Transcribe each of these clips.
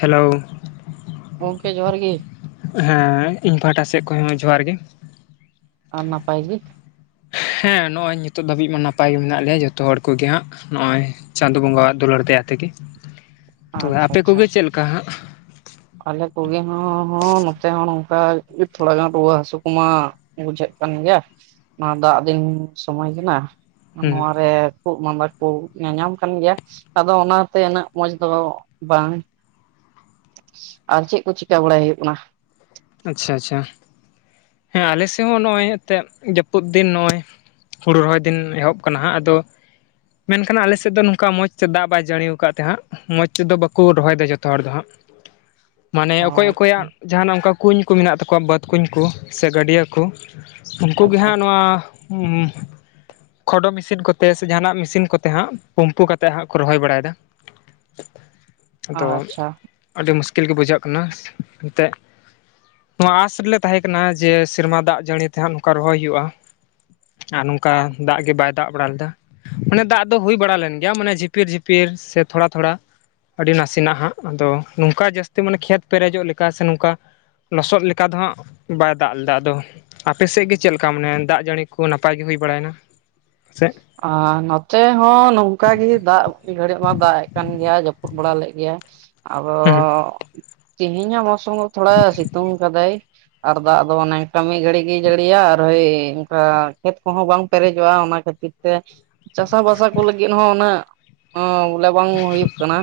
Hello ᱜᱚᱝᱠᱮ ᱡᱚᱦᱟᱨ ᱜᱮ᱾ ᱦᱮᱸ ᱤᱧ ᱯᱟᱦᱴᱟ ᱥᱮᱫ ᱠᱷᱚᱱ ᱦᱚᱸ ᱡᱚᱦᱟᱨ ᱜᱮ᱾ ᱟᱨ ᱱᱟᱯᱟᱭ ᱜᱮ? ᱦᱮᱸ ᱱᱚᱜᱼᱚᱭ ᱱᱤᱛᱚᱜ ᱫᱷᱟᱹᱵᱤᱡ ᱢᱟ ᱱᱟᱯᱟᱭ ᱜᱮ ᱢᱮᱱᱟᱜ ᱞᱮᱭᱟ ᱡᱚᱛᱚ ᱦᱚᱲ ᱠᱚᱜᱮ ᱦᱟᱸᱜ᱾ ᱱᱚᱜ ᱚᱭ ᱪᱟᱸᱫᱚ ᱵᱚᱸᱜᱟᱣᱟᱜ ᱫᱩᱞᱟᱹᱲ ᱫᱟᱭᱟ ᱛᱮᱜᱮ᱾ [inaudible] ᱛᱚ ᱟᱯᱮ ᱟᱪᱪᱷᱟ ᱠᱚᱜᱮ ᱪᱮᱫ ᱞᱮᱠᱟ ᱦᱟᱸᱜ? ᱟᱞᱮ ᱠᱚᱜᱮ ᱦᱚᱸ ᱱᱚᱛᱮ ᱦᱚᱸ ᱱᱚᱝᱠᱟ ᱛᱷᱚᱲᱟ ᱜᱟᱱ ᱨᱩᱣᱟᱹ ᱦᱟᱹᱥᱩ ᱠᱚᱢᱟ ᱵᱩᱡᱷᱟᱹᱜ ᱠᱟᱱ ᱜᱮᱭᱟ ᱱᱚᱣᱟ ᱫᱟᱜ ᱫᱤᱱ ᱥᱚᱢᱚᱭ ᱠᱟᱱᱟ ᱟᱨ ᱦᱩᱸ ᱱᱚᱣᱟ ᱨᱮ ᱠᱷᱩᱜ ᱢᱟᱸᱫᱟ ᱠᱚ ᱧᱟᱧᱟᱢ ᱠᱟᱱ ᱜᱮᱭᱟ ᱟᱫᱚ ᱚᱱᱟᱛᱮ ᱩᱱᱟᱹᱜ ᱢᱚᱡᱽ ᱫᱚ ᱵᱟᱝ ᱟᱨ ᱪᱮᱫ ᱠᱚ ᱪᱤᱠᱟᱹ ᱵᱟᱲᱟᱭ ᱦᱩᱭᱩᱜ ᱠᱟᱱᱟ? ᱟᱪᱪᱷᱟ ᱟᱪᱪᱷᱟ ᱦᱮᱸ ᱟᱞᱮ ᱥᱮᱫ ᱦᱚᱸ ᱱᱚᱜᱼᱚᱭ ᱮᱱᱛᱮᱫ ᱡᱟᱹᱯᱩᱫ ᱫᱤᱱ ᱱᱚᱜᱼᱚᱭ ᱦᱩᱲᱩ ᱨᱚᱦᱚᱭ ᱫᱤᱱ ᱮᱦᱚᱵ ᱠᱟᱱᱟ ᱦᱟᱸᱜ ᱟᱫᱚ ᱢᱮᱱᱠᱷᱟᱱ ᱟᱞᱮᱥᱮᱫ ᱫᱚ ᱱᱚᱝᱠᱟ ᱢᱚᱡᱽ ᱛᱮ ᱫᱟᱜ ᱵᱟᱭ ᱡᱟᱹᱲᱤᱟᱠᱟᱫ ᱛᱮ ᱦᱟᱸᱜ ᱢᱚᱡᱽ ᱛᱮᱫᱚ ᱵᱟᱠᱚ ᱨᱚᱦᱚᱭᱮᱫᱟ ᱡᱚᱛᱚ ᱦᱚᱲ ᱫᱚ ᱦᱟᱸᱜ᱾ [inaudible] ᱢᱟᱱᱮ ᱚᱠᱚᱭ ᱟᱪᱪᱷᱟ ᱚᱠᱚᱭᱟᱜ ᱡᱟᱦᱟᱱᱟᱜ ᱚᱱᱠᱟ ᱠᱩᱧ ᱠᱚ ᱢᱮᱱᱟᱜ ᱛᱟᱠᱚᱣᱟ ᱵᱟᱹᱫᱽ ᱠᱩᱧ ᱠᱚ ᱥᱮ ᱜᱟᱹᱰᱭᱟᱹ ᱠᱚ᱾ ᱩᱱᱠᱩ ᱜᱮ ᱟᱪᱪᱷᱟ ᱦᱟᱸᱜ ᱱᱚᱣᱟ ᱩᱸ ᱠᱷᱚᱰᱚ ᱢᱮᱥᱤᱱ ᱠᱚᱛᱮ ᱥᱮ ᱡᱟᱦᱟᱱᱟᱜ ᱢᱮᱥᱤᱱ ᱠᱚᱛᱮ ᱦᱟᱸᱜ ᱯᱩᱢᱯᱩ ᱠᱟᱛᱮᱫ ᱦᱟᱸᱜ ᱠᱚ ᱨᱚᱦᱚᱭ ᱵᱟᱲᱟᱭᱮᱫᱟ᱾ ᱟᱫᱚ ᱟᱪᱪᱷᱟ ᱟᱹᱰᱤ ᱢᱩᱥᱠᱤᱞ ᱜᱮ ᱵᱩᱡᱷᱟᱹᱜ ᱠᱟᱱᱟ ᱮᱱᱛᱮᱜ᱾ ᱱᱚᱣᱟ ᱟᱸᱥ ᱨᱮᱞᱮ ᱛᱟᱦᱮᱸ ᱠᱟᱱᱟ ᱡᱮ ᱥᱮᱨᱢᱟ ᱫᱟᱜ ᱡᱟᱹᱲᱤ ᱛᱮᱦᱟᱸᱜ ᱱᱚᱝᱠᱟ ᱨᱚᱦᱚᱭ ᱦᱩᱭᱩᱜᱼᱟ᱾ ᱟᱨ ᱱᱚᱝᱠᱟ ᱫᱟᱜ ᱜᱮ ᱵᱟᱭ ᱫᱟᱜ ᱵᱟᱲᱟ ᱞᱮᱫᱟ᱾ ᱢᱟᱱᱮ ᱫᱟᱜ ᱫᱚ ᱦᱩᱭ ᱵᱟᱲᱟ ᱞᱮᱱ ᱜᱮᱭᱟ ᱢᱟᱱᱮ ᱡᱷᱤᱯᱤᱨ ᱡᱷᱤᱯᱤᱨ ᱥᱮ ᱛᱷᱚᱲᱟ ᱛᱷᱚᱲᱟ, ᱟᱹᱰᱤ ᱱᱟᱥᱮᱱᱟᱜ ᱦᱟᱸᱜ ᱟᱫᱚ ᱱᱚᱝᱠᱟ ᱡᱟᱹᱥᱛᱤ ᱢᱟᱱᱮ ᱠᱷᱮᱛ ᱯᱮᱨᱮᱡᱚᱜ ᱞᱮᱠᱟ ᱥᱮ ᱱᱚᱝᱠᱟ ᱞᱚᱥᱚᱫ ᱞᱮᱠᱟ ᱫᱚ ᱦᱟᱸᱜ ᱵᱟᱭ ᱫᱟᱜ ᱞᱮᱫᱟ ᱟᱫᱚ᱾ ᱟᱯᱮᱥᱮᱫ ᱜᱮ ᱪᱮᱫ ᱞᱮᱠᱟ ᱢᱟᱱᱮ ᱫᱟᱜ ᱡᱟᱹᱲᱤ ᱠᱚ ᱱᱟᱯᱟᱭ ᱜᱮ ᱦᱩᱭ ᱵᱟᱲᱟᱭᱮᱱᱟ, ᱥᱮᱜ ᱟᱨ ᱱᱚᱛᱮ ᱦᱚᱸ ᱱᱚᱝᱠᱟᱜ ᱜᱮ ᱫᱟᱜ ᱜᱷᱟᱹᱲᱤᱡ ᱢᱟ ᱫᱟᱜ ᱮᱜ ᱠᱟᱱ ᱜᱮᱭᱟ ᱡᱟᱹᱯᱩᱫ ᱵᱟᱲᱟ ᱞᱮᱫ ᱜᱮᱭᱟ᱾ ᱟᱫᱚ ᱦᱩᱸ ᱛᱮᱦᱮᱧ ᱦᱚᱸ ᱢᱚᱣᱥᱚᱢ ᱛᱷᱚᱲᱟ ᱥᱤᱛᱩᱝ ᱠᱟᱫᱟᱭ᱾ ᱟᱨ ᱫᱟᱜ ᱫᱚ ᱚᱱᱮ ᱠᱟᱹᱢᱤ ᱢᱤᱫ ᱜᱷᱟᱹᱲᱤᱡ ᱜᱮ ᱡᱟᱹᱲᱤᱭᱟ ᱟᱨ ᱦᱳᱭ ᱚᱱᱠᱟ ᱠᱷᱮᱛ ᱠᱚᱦᱚᱸ ᱵᱟᱝ ᱯᱮᱨᱮᱡᱚᱜᱼᱟ ᱚᱱᱟ ᱠᱷᱟᱹᱛᱤᱨ ᱛᱤᱨ ᱛᱮ ᱪᱟᱥᱟ ᱵᱟᱥᱟ ᱠᱚ ᱞᱟᱹᱜᱤᱫ ᱦᱚᱸ ᱩᱱᱟᱹᱜ ᱦᱚᱸ ᱵᱚᱞᱮ ᱵᱟᱝ ᱦᱩᱭᱩᱜ ᱠᱟᱱᱟ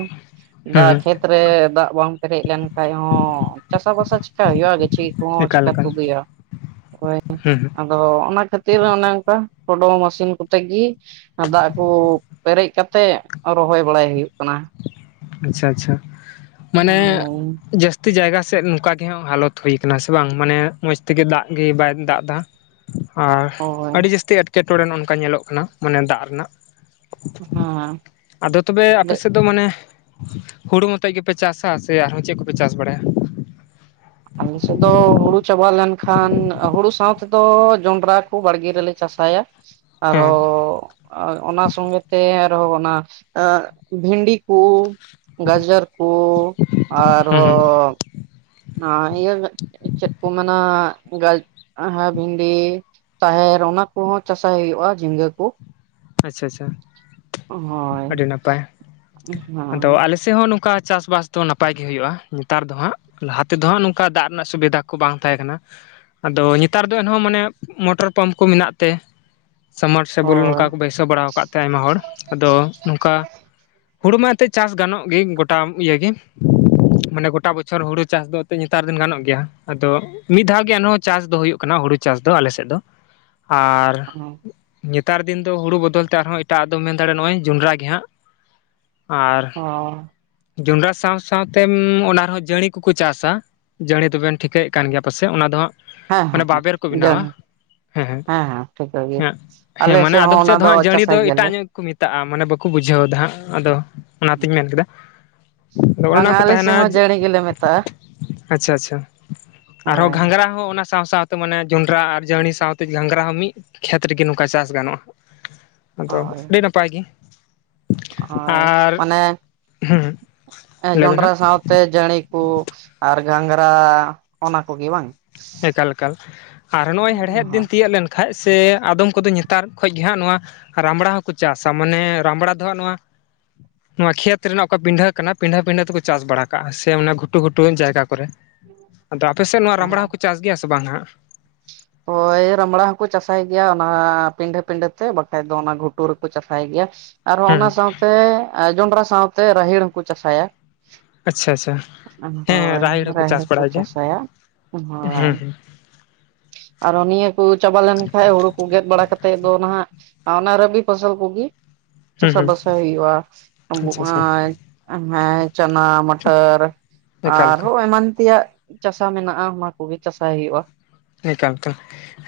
ᱦᱩᱸ ᱫᱟᱜ ᱦᱩᱸ ᱠᱷᱮᱛ ᱨᱮ ᱫᱟᱜ ᱵᱟᱝ ᱯᱮᱨᱮᱡ ᱞᱮᱱ ᱠᱷᱟᱡ ᱦᱚᱸ ᱪᱟᱥᱟ ᱵᱟᱥᱟ ᱪᱮᱠᱟ ᱦᱩᱭᱩᱜᱼᱟ ᱜᱟᱪᱷᱤ ᱠᱚᱦᱚᱸ ᱮᱠᱟᱞ ᱪᱤᱠᱟᱹ ᱮᱠᱟᱞ ᱛᱮ ᱜᱮᱭᱟ ᱦᱩᱸ ᱦᱩᱸ ᱟᱫᱚ ᱚᱱᱟ ᱠᱷᱟᱹᱛᱤᱨ ᱚᱱᱮ ᱚᱱᱠᱟ ᱴᱳᱰᱳ ᱢᱮᱥᱤᱱ ᱠᱚ ᱛᱮᱜᱤ ᱫᱟᱜ ᱠᱚ ᱯᱮᱨᱮᱡ ᱠᱟᱛᱮᱜ ᱨᱚᱦᱚᱭ ᱵᱟᱲᱟᱭ ᱦᱩᱭᱩᱜ ᱠᱟᱱᱟ᱾ ᱟᱪᱪᱷᱟ ᱟᱪᱪᱷᱟ ᱢᱟᱱᱮ ᱦᱳᱭ ᱡᱟᱹᱥ ᱛᱤ ᱡᱟᱭᱜᱟ ᱥᱮᱫ ᱱᱚᱝᱠᱟ ᱜᱮ ᱦᱟᱸᱜ ᱦᱟᱞᱚᱛ ᱦᱩᱭ ᱠᱟᱱᱟ ᱥᱮ ᱵᱟᱝ ᱢᱟᱱᱮ ᱢᱚᱸᱡᱽ ᱛᱮᱜᱮ ᱫᱟᱜ ᱜᱮ ᱵᱟᱭ ᱫᱟᱜ ᱫᱟ, ᱟᱨ ᱦᱳᱭ ᱟᱹᱰᱤ ᱡᱟᱹᱥᱛᱤ ᱮᱸᱴᱠᱮᱴᱚᱬᱮ ᱚᱱᱠᱟ ᱧᱮᱞᱚᱜ ᱠᱟᱱᱟ ᱢᱟᱱᱮ ᱫᱟᱜ ᱨᱮᱱᱟᱜ᱾ ᱦᱮᱸ ᱟᱫᱚ ᱛᱚᱵᱮ ᱟᱹᱰᱤ ᱟᱯᱮ ᱥᱮᱫ ᱫᱚ ᱢᱟᱱᱮ ᱦᱩᱲᱩ ᱢᱚᱛᱚᱡ ᱜᱮᱯᱮ ᱪᱟᱥᱟ ᱥᱮ ᱟᱨᱦᱚᱸ ᱪᱮᱫ ᱠᱚᱯᱮ ᱪᱟᱥ ᱵᱟᱲᱟᱭᱟ? ᱟᱞᱮ ᱥᱮᱫ ᱫᱚ ᱦᱩᱲᱩ ᱪᱟᱵᱟ ᱞᱮᱱᱠᱷᱟᱱ ᱦᱩᱲᱩ ᱥᱟᱶ ᱛᱮᱫᱚ ᱡᱚᱸᱰᱨᱟ ᱠᱚ ᱵᱟᱲᱜᱮ ᱨᱮᱞᱮ ᱪᱟᱥᱟᱭᱟ᱾ ᱟᱨᱦᱚ ᱦᱮᱸ ᱚᱱᱟ ᱥᱚᱸᱜᱮᱛᱮ ᱟᱨᱦᱚ ᱚᱱᱟ ᱵᱷᱤᱱᱰᱤ ᱠᱚ ᱜᱟᱡᱚᱨ ᱠᱚ ᱦᱩᱸ ᱦᱩᱸ ᱟᱨᱦᱚᱸ ᱦ ᱤᱭᱟᱹ ᱪᱮᱫ ᱠᱚ ᱢᱮᱱᱟᱜ ᱵᱷᱤᱱᱰᱤ ᱛᱟᱦᱮᱨ ᱚᱱᱟ ᱠᱚᱦᱚᱸ ᱪᱟᱥᱟᱭ ᱦᱩᱭᱩᱜᱼᱟ ᱡᱷᱤᱸᱜᱟᱹ ᱠᱚ ᱟᱪᱪᱷᱟ ᱟᱪᱪᱷᱟ ᱦᱳᱭ ᱟᱹᱰᱤ ᱱᱟᱯᱟᱭ ᱟᱫᱚ ᱦᱮᱸ ᱟᱞᱮ ᱥᱮᱫ ᱥᱮ ᱦᱚᱸ ᱱᱚᱝᱠᱟ ᱪᱟᱥ ᱵᱟᱥ ᱫᱚ ᱱᱟᱯᱟᱭ ᱜᱮ ᱦᱩᱭᱩᱜᱼᱟ ᱱᱮᱛᱟᱨ ᱫᱚ ᱦᱟᱸᱜ ᱞᱟᱦᱟ ᱛᱮᱫᱚ ᱦᱟᱸᱜ ᱱᱚᱝᱠᱟ ᱫᱟᱜ ᱨᱮᱱᱟᱜ ᱥᱩᱵᱤᱫᱷᱟ ᱠᱚ ᱵᱟᱝ ᱛᱟᱦᱮᱸ ᱠᱟᱱᱟ ᱟᱫᱚ ᱱᱮᱛᱟᱨ ᱫᱚ ᱮᱱᱦᱚᱸ ᱢᱟᱱᱮ ᱢᱚᱴᱚᱨ ᱯᱟᱢᱯ ᱠᱚ ᱢᱮᱱᱟᱜ ᱛᱮ ᱥᱚᱢᱟᱴ ᱥᱮᱵᱩᱞ ᱦᱳᱭ ᱱᱚᱝᱠᱟ ᱠᱚ ᱵᱟᱹᱭᱥᱟᱹᱣ ᱵᱟᱲᱟᱣ ᱠᱟᱜ ᱛᱮ ᱟᱭᱢᱟ ᱦᱚᱲ ᱟᱫᱚ ᱱᱚᱝᱠᱟ ᱦᱳᱲᱩ ᱢᱟ ᱮᱱᱛᱮᱫ ᱪᱟᱥ ᱜᱟᱱᱚᱜ ᱜᱮ ᱜᱚᱴᱟ ᱤᱭᱮ ᱜᱮ ᱢᱟᱱᱮ ᱜᱚᱴᱟ ᱵᱚᱪᱷᱚᱨ ᱦᱩᱲᱩ ᱪᱟᱥ ᱫᱚ ᱮᱱᱮᱫ ᱱᱮᱛᱟᱨ ᱫᱤᱱ ᱜᱟᱱᱚᱜ ᱜᱮᱭᱟ ᱟᱫᱚ ᱢᱤᱫ ᱫᱷᱟᱣ ᱜᱮ ᱟᱨᱦᱚᱸ ᱪᱟᱥ ᱫᱚ ᱦᱩᱭᱩᱜᱭᱴ ᱠᱟᱱᱟ ᱦᱩᱲᱩ ᱪᱟᱥ ᱫᱚ ᱟᱞᱮᱥᱮᱫ ᱫᱚ ᱟᱨ ᱦᱮᱸ ᱱᱮᱛᱟᱨ ᱫᱤᱱ ᱫᱚ ᱦᱩᱲᱩ ᱵᱚᱫᱚᱞ ᱛᱮ ᱟᱨᱦᱚᱸ ᱮᱴᱟᱜ ᱫᱚ ᱢᱮᱱ ᱫᱟᱲᱮᱭᱟᱜᱼᱟ ᱱᱚᱜ ᱚᱭ ᱡᱚᱸᱰᱨᱟ ᱜᱮᱦᱟᱸᱜ ᱟᱨ ᱡᱚᱱᱰᱨᱟ ᱥᱟᱶ ᱥᱟᱶᱛᱮ ᱚᱱᱟ ᱨᱮᱦᱚᱸ ᱡᱟᱹᱲᱤ ᱠᱚᱠᱚ ᱪᱟᱥᱟ ᱡᱟᱹᱲᱤ ᱫᱚᱵᱮᱱ ᱴᱷᱤᱠᱟᱹᱭᱮᱫ ᱠᱟᱱ ᱜᱮᱭᱟ ᱯᱟᱥᱮᱡ ᱚᱱᱟ ᱫᱚ ᱦᱟᱸᱜ ᱦᱮᱸ ᱢᱟᱱᱮ ᱵᱟᱵᱮᱨ ᱠᱚ ᱵᱮᱱᱟᱣᱟ ᱦᱮᱸ ᱦᱮᱸ ᱦᱮᱸ ᱦᱮᱸ ᱦᱮᱸ ᱟᱞᱮ ᱢᱟᱱᱮ ᱦᱚᱸ ᱟᱫᱚᱢ ᱚᱱᱟ ᱥᱮᱫ ᱫᱚ ᱦᱟᱸᱜ ᱡᱟᱹᱲᱤ ᱫᱚ ᱪᱟᱥᱟᱭ ᱜᱮᱭᱟᱞᱮ ᱮᱴᱟᱜ ᱧᱚᱜ ᱜᱮ ᱠᱚ ᱢᱮᱛᱟᱜᱼᱟ ᱢᱟᱱᱮ ᱵᱟᱠᱚ ᱵᱩᱡᱷᱟᱹᱣ ᱮᱫᱟ ᱦᱟᱸᱜ ᱟᱫᱚ ᱦᱮᱸ ᱚᱱᱟᱛᱤᱧ ᱢᱮᱱ ᱠᱮᱫᱟ ᱟᱫᱚ ᱚᱱᱮ ᱵᱟᱝᱟ ᱚᱱᱟ ᱠᱚ ᱟᱞᱮ ᱛᱟᱦᱮᱱᱟ ᱥᱮᱫ ᱦᱚᱸ ᱡᱟᱹᱲᱤ ᱜᱮᱞᱮ ᱢᱮᱛᱟᱜᱼᱟ ᱟᱪᱪᱷᱟ ᱟᱪᱪᱷᱟ ᱟᱨᱦᱚᱸ ᱦᱳᱭ ᱜᱷᱟᱸᱝᱽᱨᱟ ᱚᱱᱟ ᱥᱟᱶ ᱥᱟᱶᱛᱮ ᱢᱟᱱᱮ ᱡᱚᱱᱰᱨᱟ ᱟᱨ ᱡᱟᱹᱲᱤ ᱥᱟᱶᱛᱮ ᱜᱷᱟᱜᱽᱨᱟ ᱦᱚᱸ ᱢᱤᱫ ᱠᱷᱮᱛ ᱨᱮᱜᱮ ᱱᱚᱝᱠᱟ ᱪᱟᱥ ᱜᱟᱱᱚᱜᱼᱟ ᱟᱫᱚ ᱟᱹᱰᱤ ᱱᱟᱯᱟᱭ ᱜᱮ ᱦᱚᱭ ᱟᱨ ᱚᱱᱮ ᱦᱮᱸ ᱢᱟᱱᱮ ᱞᱟᱹᱭᱵᱮᱱ ᱡᱚᱱᱰᱨᱟ ᱦᱟᱸᱜ ᱥᱟᱶ ᱛᱮ ᱡᱟᱹᱲᱤ ᱠᱚ ᱟᱨ ᱜᱷᱟᱝᱸᱜᱽᱨᱟ ᱚᱱᱟ ᱠᱚᱜᱮ ᱵᱟᱝ ᱮᱠᱟᱞᱠᱟᱞ ᱟᱨ ᱱᱚᱜᱼᱚᱭ ᱦᱮᱲᱦᱮᱫ ᱫᱤᱱ ᱛᱤᱭᱳᱜ ᱞᱮᱱᱠᱷᱟᱱ ᱠᱷᱟᱡ ᱥᱮ ᱟᱫᱚᱢ ᱠᱚᱫᱚ ᱱᱮᱛᱟᱨ ᱠᱷᱚᱡ ᱜᱮ ᱦᱟᱸᱜ ᱱᱚᱣᱟ ᱨᱟᱢᱲᱟ ᱦᱚᱸᱠᱚ ᱪᱟᱥᱟ ᱢᱟᱱᱮ ᱨᱟᱢᱲᱟ ᱫᱚ ᱦᱟᱸᱜ ᱱᱚᱣᱟ ᱱᱚᱣᱟ ᱠᱷᱮᱛ ᱨᱮᱱᱟᱜ ᱚᱠᱟ ᱯᱤᱰᱟᱹ ᱠᱟᱱᱟ ᱯᱤᱰᱷᱟᱹ ᱯᱤᱰᱟᱹ ᱛᱮᱠᱚ ᱪᱟᱥ ᱵᱟᱲᱟ ᱠᱟᱜᱼᱟ ᱥᱮ ᱚᱱᱟ ᱜᱷᱩ ᱜᱷᱩᱴᱩ ᱡᱟᱭᱜᱟ ᱠᱚᱨᱮ ᱟᱫᱚ ᱟᱯᱮ ᱥᱮᱫ ᱱᱚᱣᱟ ᱨᱟᱢᱵᱲᱟ ᱦᱚᱸᱠᱚ ᱪᱟᱥ ᱜᱮᱭᱟ ᱥᱮ ᱵᱟᱝ ᱦᱟᱜ ᱦᱳᱭ ᱨᱟᱢᱲᱟ ᱦᱚᱸᱠᱚ ᱪᱟᱥᱟᱭ ᱜᱮᱭᱟ ᱚᱱᱟ ᱯᱤᱰᱟᱹ ᱯᱤᱸᱰᱟᱹ ᱛᱮ ᱵᱟᱠᱷᱟᱡ ᱫᱚ ᱚᱱᱟ ᱜᱷᱩᱴᱩ ᱨᱮᱠᱚ ᱪᱟᱥᱟᱭ ᱜᱮᱭᱟ ᱟᱨᱦᱚᱸ ᱚᱱᱟ ᱦᱩᱸ ᱥᱟᱶᱛᱮ ᱡᱚᱸᱰᱨᱟ ᱥᱟᱶᱛᱮ ᱨᱟᱦᱮᱲ ᱦᱚᱸᱠᱚ ᱪᱟᱥᱟᱭᱟ ᱟᱪᱪᱷᱟ ᱟᱪᱪᱷᱟ ᱦᱮᱸ ᱦᱮᱸ ᱦᱳᱭ ᱦᱚᱸᱠᱚ ᱨᱟᱦᱮᱲ ᱪᱟᱥ ᱦᱚᱠᱚ ᱵᱟᱲᱟᱭ ᱜᱮᱭᱟ ᱪᱟᱥᱟᱭᱟ ᱦᱳᱭ ᱦᱩᱸ ᱟᱨᱚ ᱱᱤᱭᱟᱹ ᱠᱚ ᱪᱟᱵᱟ ᱞᱮᱱᱠᱷᱟᱡ ᱦᱩᱲᱩ ᱠᱚ ᱜᱮᱫ ᱵᱟᱲᱟ ᱠᱟᱛᱮᱫ ᱫᱚ ᱱᱟᱦᱟᱜ ᱚᱱᱟ ᱨᱮ ᱢᱤᱫ ᱯᱷᱚᱥᱚᱞ ᱠᱚᱜᱮ ᱦᱩᱸ ᱦᱩᱸ ᱪᱟᱥᱟ ᱦᱩᱸ ᱵᱟᱥᱟ ᱦᱩᱭᱩᱜᱼᱟ ᱟᱪᱪᱷᱟ ᱚᱱᱟ ᱟᱪᱪᱷᱟ ᱦᱮᱸ ᱪᱟᱱᱟ ᱢᱚᱴᱚᱨ ᱮᱠᱟᱞ ᱮᱠᱟᱞ ᱟᱨᱦᱚᱸ ᱮᱢᱟᱱ ᱛᱮᱭᱟᱜ ᱪᱟᱥᱟ ᱢᱮᱱᱟᱜᱼᱟ ᱚᱱᱟ ᱠᱚᱜᱮ ᱪᱟᱥᱟᱭ ᱦᱩᱭᱩᱜᱼᱟ ᱮᱠᱟᱞᱛᱮ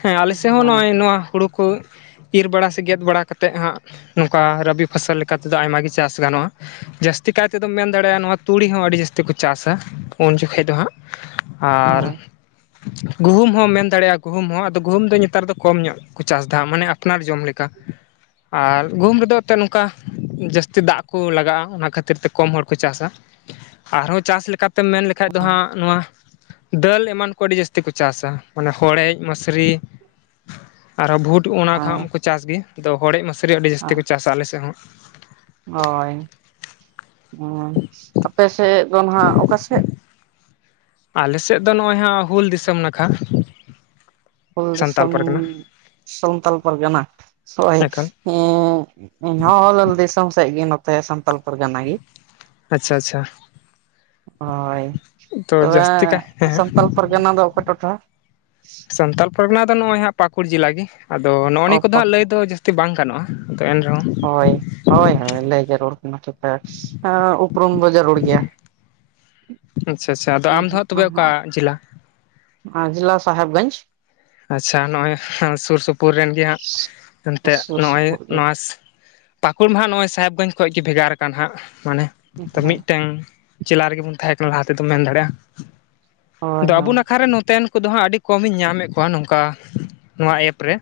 ᱦᱮᱸ ᱟᱞᱮᱥᱮᱫ ᱦᱚᱸ ᱦᱳᱭ ᱱᱚᱜᱼᱚᱭ ᱱᱚᱣᱟ ᱦᱩᱲᱩ ᱠᱚ ᱤᱨ ᱵᱟᱲᱟ ᱥᱮ ᱜᱮᱫ ᱵᱟᱲᱟ ᱠᱟᱛᱮᱫ ᱦᱟᱸᱜ ᱱᱚᱝᱠᱟ ᱨᱟᱵᱤ ᱯᱷᱚᱥᱚᱞ ᱞᱮᱠᱟᱛᱮᱫᱚ ᱟᱭᱢᱟᱜ ᱜᱮ ᱪᱟᱥ ᱜᱟᱱᱚᱜᱼᱟ ᱡᱟᱹᱥᱛᱤ ᱠᱟᱭ ᱛᱮᱫᱚᱢ ᱢᱮᱱ ᱫᱟᱲᱮᱭᱟᱜᱼᱟ ᱱᱚᱣᱟ ᱛᱩᱲᱤ ᱦᱚᱸ ᱟᱹᱰᱤ ᱡᱟᱹᱥᱛᱤ ᱠᱚ ᱪᱟᱥᱟ ᱩᱱ ᱡᱚᱠᱷᱚᱱ ᱫᱚ ᱦᱟᱸᱜ ᱟᱨ ᱦᱳᱭ ᱜᱩᱦᱩᱢ ᱜᱩᱢ ᱢᱮᱱ ᱫᱟᱲᱮᱭᱟᱜᱼᱟ ᱜᱩᱦᱩᱢ ᱟᱫᱚ ᱜᱩᱦᱩᱢ ᱫᱚ ᱱᱮᱛᱟᱨ ᱫᱚ ᱠᱚ ᱧᱚᱜ ᱠᱚ ᱪᱟᱥ ᱮᱫᱟ ᱢᱟᱱᱮ ᱟᱯᱱᱟᱨ ᱡᱚᱢ ᱞᱮᱠᱟ ᱟᱨ ᱜᱩᱦᱩᱢ ᱨᱮᱫᱚ ᱮᱱᱛᱮᱫ ᱱᱚᱝᱠᱟ ᱡᱟᱹᱥᱛᱤ ᱫᱟᱜ ᱠᱚ ᱞᱟᱜᱟᱜᱼᱟ ᱚᱱᱟ ᱠᱷᱟᱹᱛᱤᱨ ᱛᱮ ᱠᱚᱢ ᱦᱚᱲ ᱠᱚ ᱪᱟᱥᱟ ᱟᱨᱦᱚᱸ ᱪᱟᱥ ᱞᱮᱠᱟᱛᱮ ᱛᱮᱢ ᱢᱮᱱ ᱞᱮᱠᱷᱟᱡ ᱫᱚ ᱦᱟᱸᱜ ᱱᱚᱣᱟ ᱫᱟᱹᱞ ᱮᱢᱟᱱ ᱠᱚ ᱟᱹᱰᱤ ᱡᱟᱹᱥᱛᱤ ᱠᱚ ᱪᱟᱥᱟ ᱢᱟᱱᱮ ᱦᱚᱲᱮᱡ ᱢᱟᱥᱨᱤ ᱟᱨᱦᱚᱸ ᱵᱷᱩᱴ ᱚᱱᱟ ᱠᱷᱚᱱ ᱠᱚ ᱪᱟᱥ ᱜᱮ ᱟ ᱦᱚᱲᱮᱡ ᱢᱟᱥᱨᱤ ᱥᱟᱹᱨᱤ ᱟᱹᱰᱤ ᱡᱟᱹᱥᱛᱤ ᱦᱳᱭ ᱠᱚ ᱪᱟᱥᱟ ᱟᱞᱮᱥᱮᱫ ᱦᱚᱸ ᱦᱳᱭ ᱟᱯᱮ ᱥᱮᱫ ᱫᱚ ᱱᱟᱦᱟᱜ ᱚᱠᱟᱥᱮᱫ ᱟᱞᱮ ᱥᱮᱫ ᱫᱚ ᱱᱚᱜᱼᱚᱭ ᱦᱟᱜ ᱦᱩᱞ ᱫᱤᱥᱚᱢ ᱱᱟᱠᱷᱟ ᱦᱩᱞ ᱥᱟᱱᱛᱟᱞ ᱫᱤᱥᱚᱢ ᱯᱟᱨᱜᱟᱱᱟ ᱥᱟᱱᱛᱟᱞ ᱯᱟᱨᱜᱟᱱᱟ ᱦᱳᱭ ᱮᱠᱟᱞ ᱦᱮᱸ ᱤᱧ ᱦᱚᱸ ᱦᱩᱞ ᱫᱤᱥᱚᱢ ᱥᱮᱫ ᱜᱮ ᱱᱚᱛᱮ ᱥᱟᱱᱛᱟᱞ ᱯᱟᱨᱜᱟᱱᱟ ᱜᱮ ᱟᱪᱪᱷᱟ ᱟᱪᱪᱷᱟ ᱦᱳᱭ ᱛᱚ ᱛᱚᱵᱮ ᱡᱟᱹᱥᱛᱤ ᱠᱟᱭ ᱦᱮᱸ ᱦᱮᱸ ᱥᱟᱱᱛᱟᱞ ᱯᱟᱨᱜᱟᱱᱟ ᱫᱚ ᱚᱠᱟ ᱴᱚᱴᱷᱟ ᱥᱟᱱᱛᱟᱞ ᱯᱚᱨᱜᱟᱱᱟ ᱫᱚ ᱱᱚᱜᱼᱚᱭ ᱦᱟᱸᱜ ᱯᱟᱹᱠᱩᱲ ᱡᱤᱞᱟ ᱜᱮ ᱟᱫᱚ ᱱᱚᱜᱼᱚᱭ ᱱᱤᱭᱟᱹ ᱠᱚᱫᱚ ᱦᱟᱸᱜ ᱞᱟᱹᱭ ᱫᱚ ᱡᱟᱹᱥ ᱛᱤ ᱵᱟᱝ ᱜᱟᱱᱚᱜᱼᱟ ᱟᱫᱚ ᱮᱱ ᱨᱮᱦᱚᱸ ᱦᱳᱭ ᱦᱳᱭ ᱦᱳᱭ ᱞᱟᱹᱭ ᱡᱟᱹᱨᱩᱲ ᱠᱟᱱᱟ ᱴᱷᱤᱠᱟᱹ ᱩᱯᱨᱩᱢ ᱫᱚ ᱡᱟᱹᱨᱩᱲ ᱜᱮᱭᱟ ᱟᱪᱪᱷᱟ ᱟᱪᱪᱷᱟ ᱟᱫᱚ ᱟᱢ ᱫᱚ ᱦᱟᱸᱜ ᱛᱚᱵᱮ ᱚᱠᱟ ᱡᱤᱞᱟ ᱡᱤᱞᱟ ᱥᱟᱦᱮᱵᱽᱜᱚᱸᱡᱽ ᱟᱪᱪᱷᱟ ᱱᱚᱜᱼᱚᱭ ᱥᱩᱨ ᱥᱩᱯᱩᱨ ᱨᱮᱱ ᱜᱮ ᱦᱟᱸᱜ ᱮᱱᱛᱮᱜ ᱥᱩᱨ ᱱᱚᱜᱼᱚᱭ ᱥᱩᱯᱩᱨ ᱜᱮ ᱱᱚᱣᱟ ᱯᱟᱹᱠᱩᱲ ᱢᱟᱦᱟᱸᱜ ᱱᱚᱜᱼᱚᱭ ᱥᱟᱦᱮᱵᱽᱜᱚᱸᱡᱽ ᱠᱷᱚᱡ ᱜᱮ ᱵᱷᱮᱜᱟᱨ ᱟᱠᱟᱱ ᱦᱟᱸᱜ ᱢᱟᱱᱮ ᱛᱚ ᱦᱳᱭ ᱢᱤᱫᱴᱮᱱ ᱡᱮᱞᱟ ᱨᱮᱜᱮ ᱵᱚᱱ ᱛᱟᱦᱮᱸ ᱠᱟᱱᱟ ᱞᱟᱦᱟ ᱛᱮᱫᱚᱱ ᱢᱮᱱ ᱫᱟᱲᱮᱭᱟᱜᱼᱟ ᱦᱳᱭ ᱟᱫᱚ ᱟᱵᱚ ᱦᱳᱭ ᱱᱟᱠᱷᱟᱨᱮ ᱱᱚᱛᱮᱱ ᱩᱱᱠᱩᱫᱚ ᱦᱟᱸᱜ ᱟᱹᱰᱤ ᱠᱚᱢᱤᱧ ᱧᱟᱢᱮᱫ ᱠᱚᱣᱟ ᱱᱚᱝᱠᱟ ᱱᱚᱣᱟ ᱮᱯ ᱨᱮ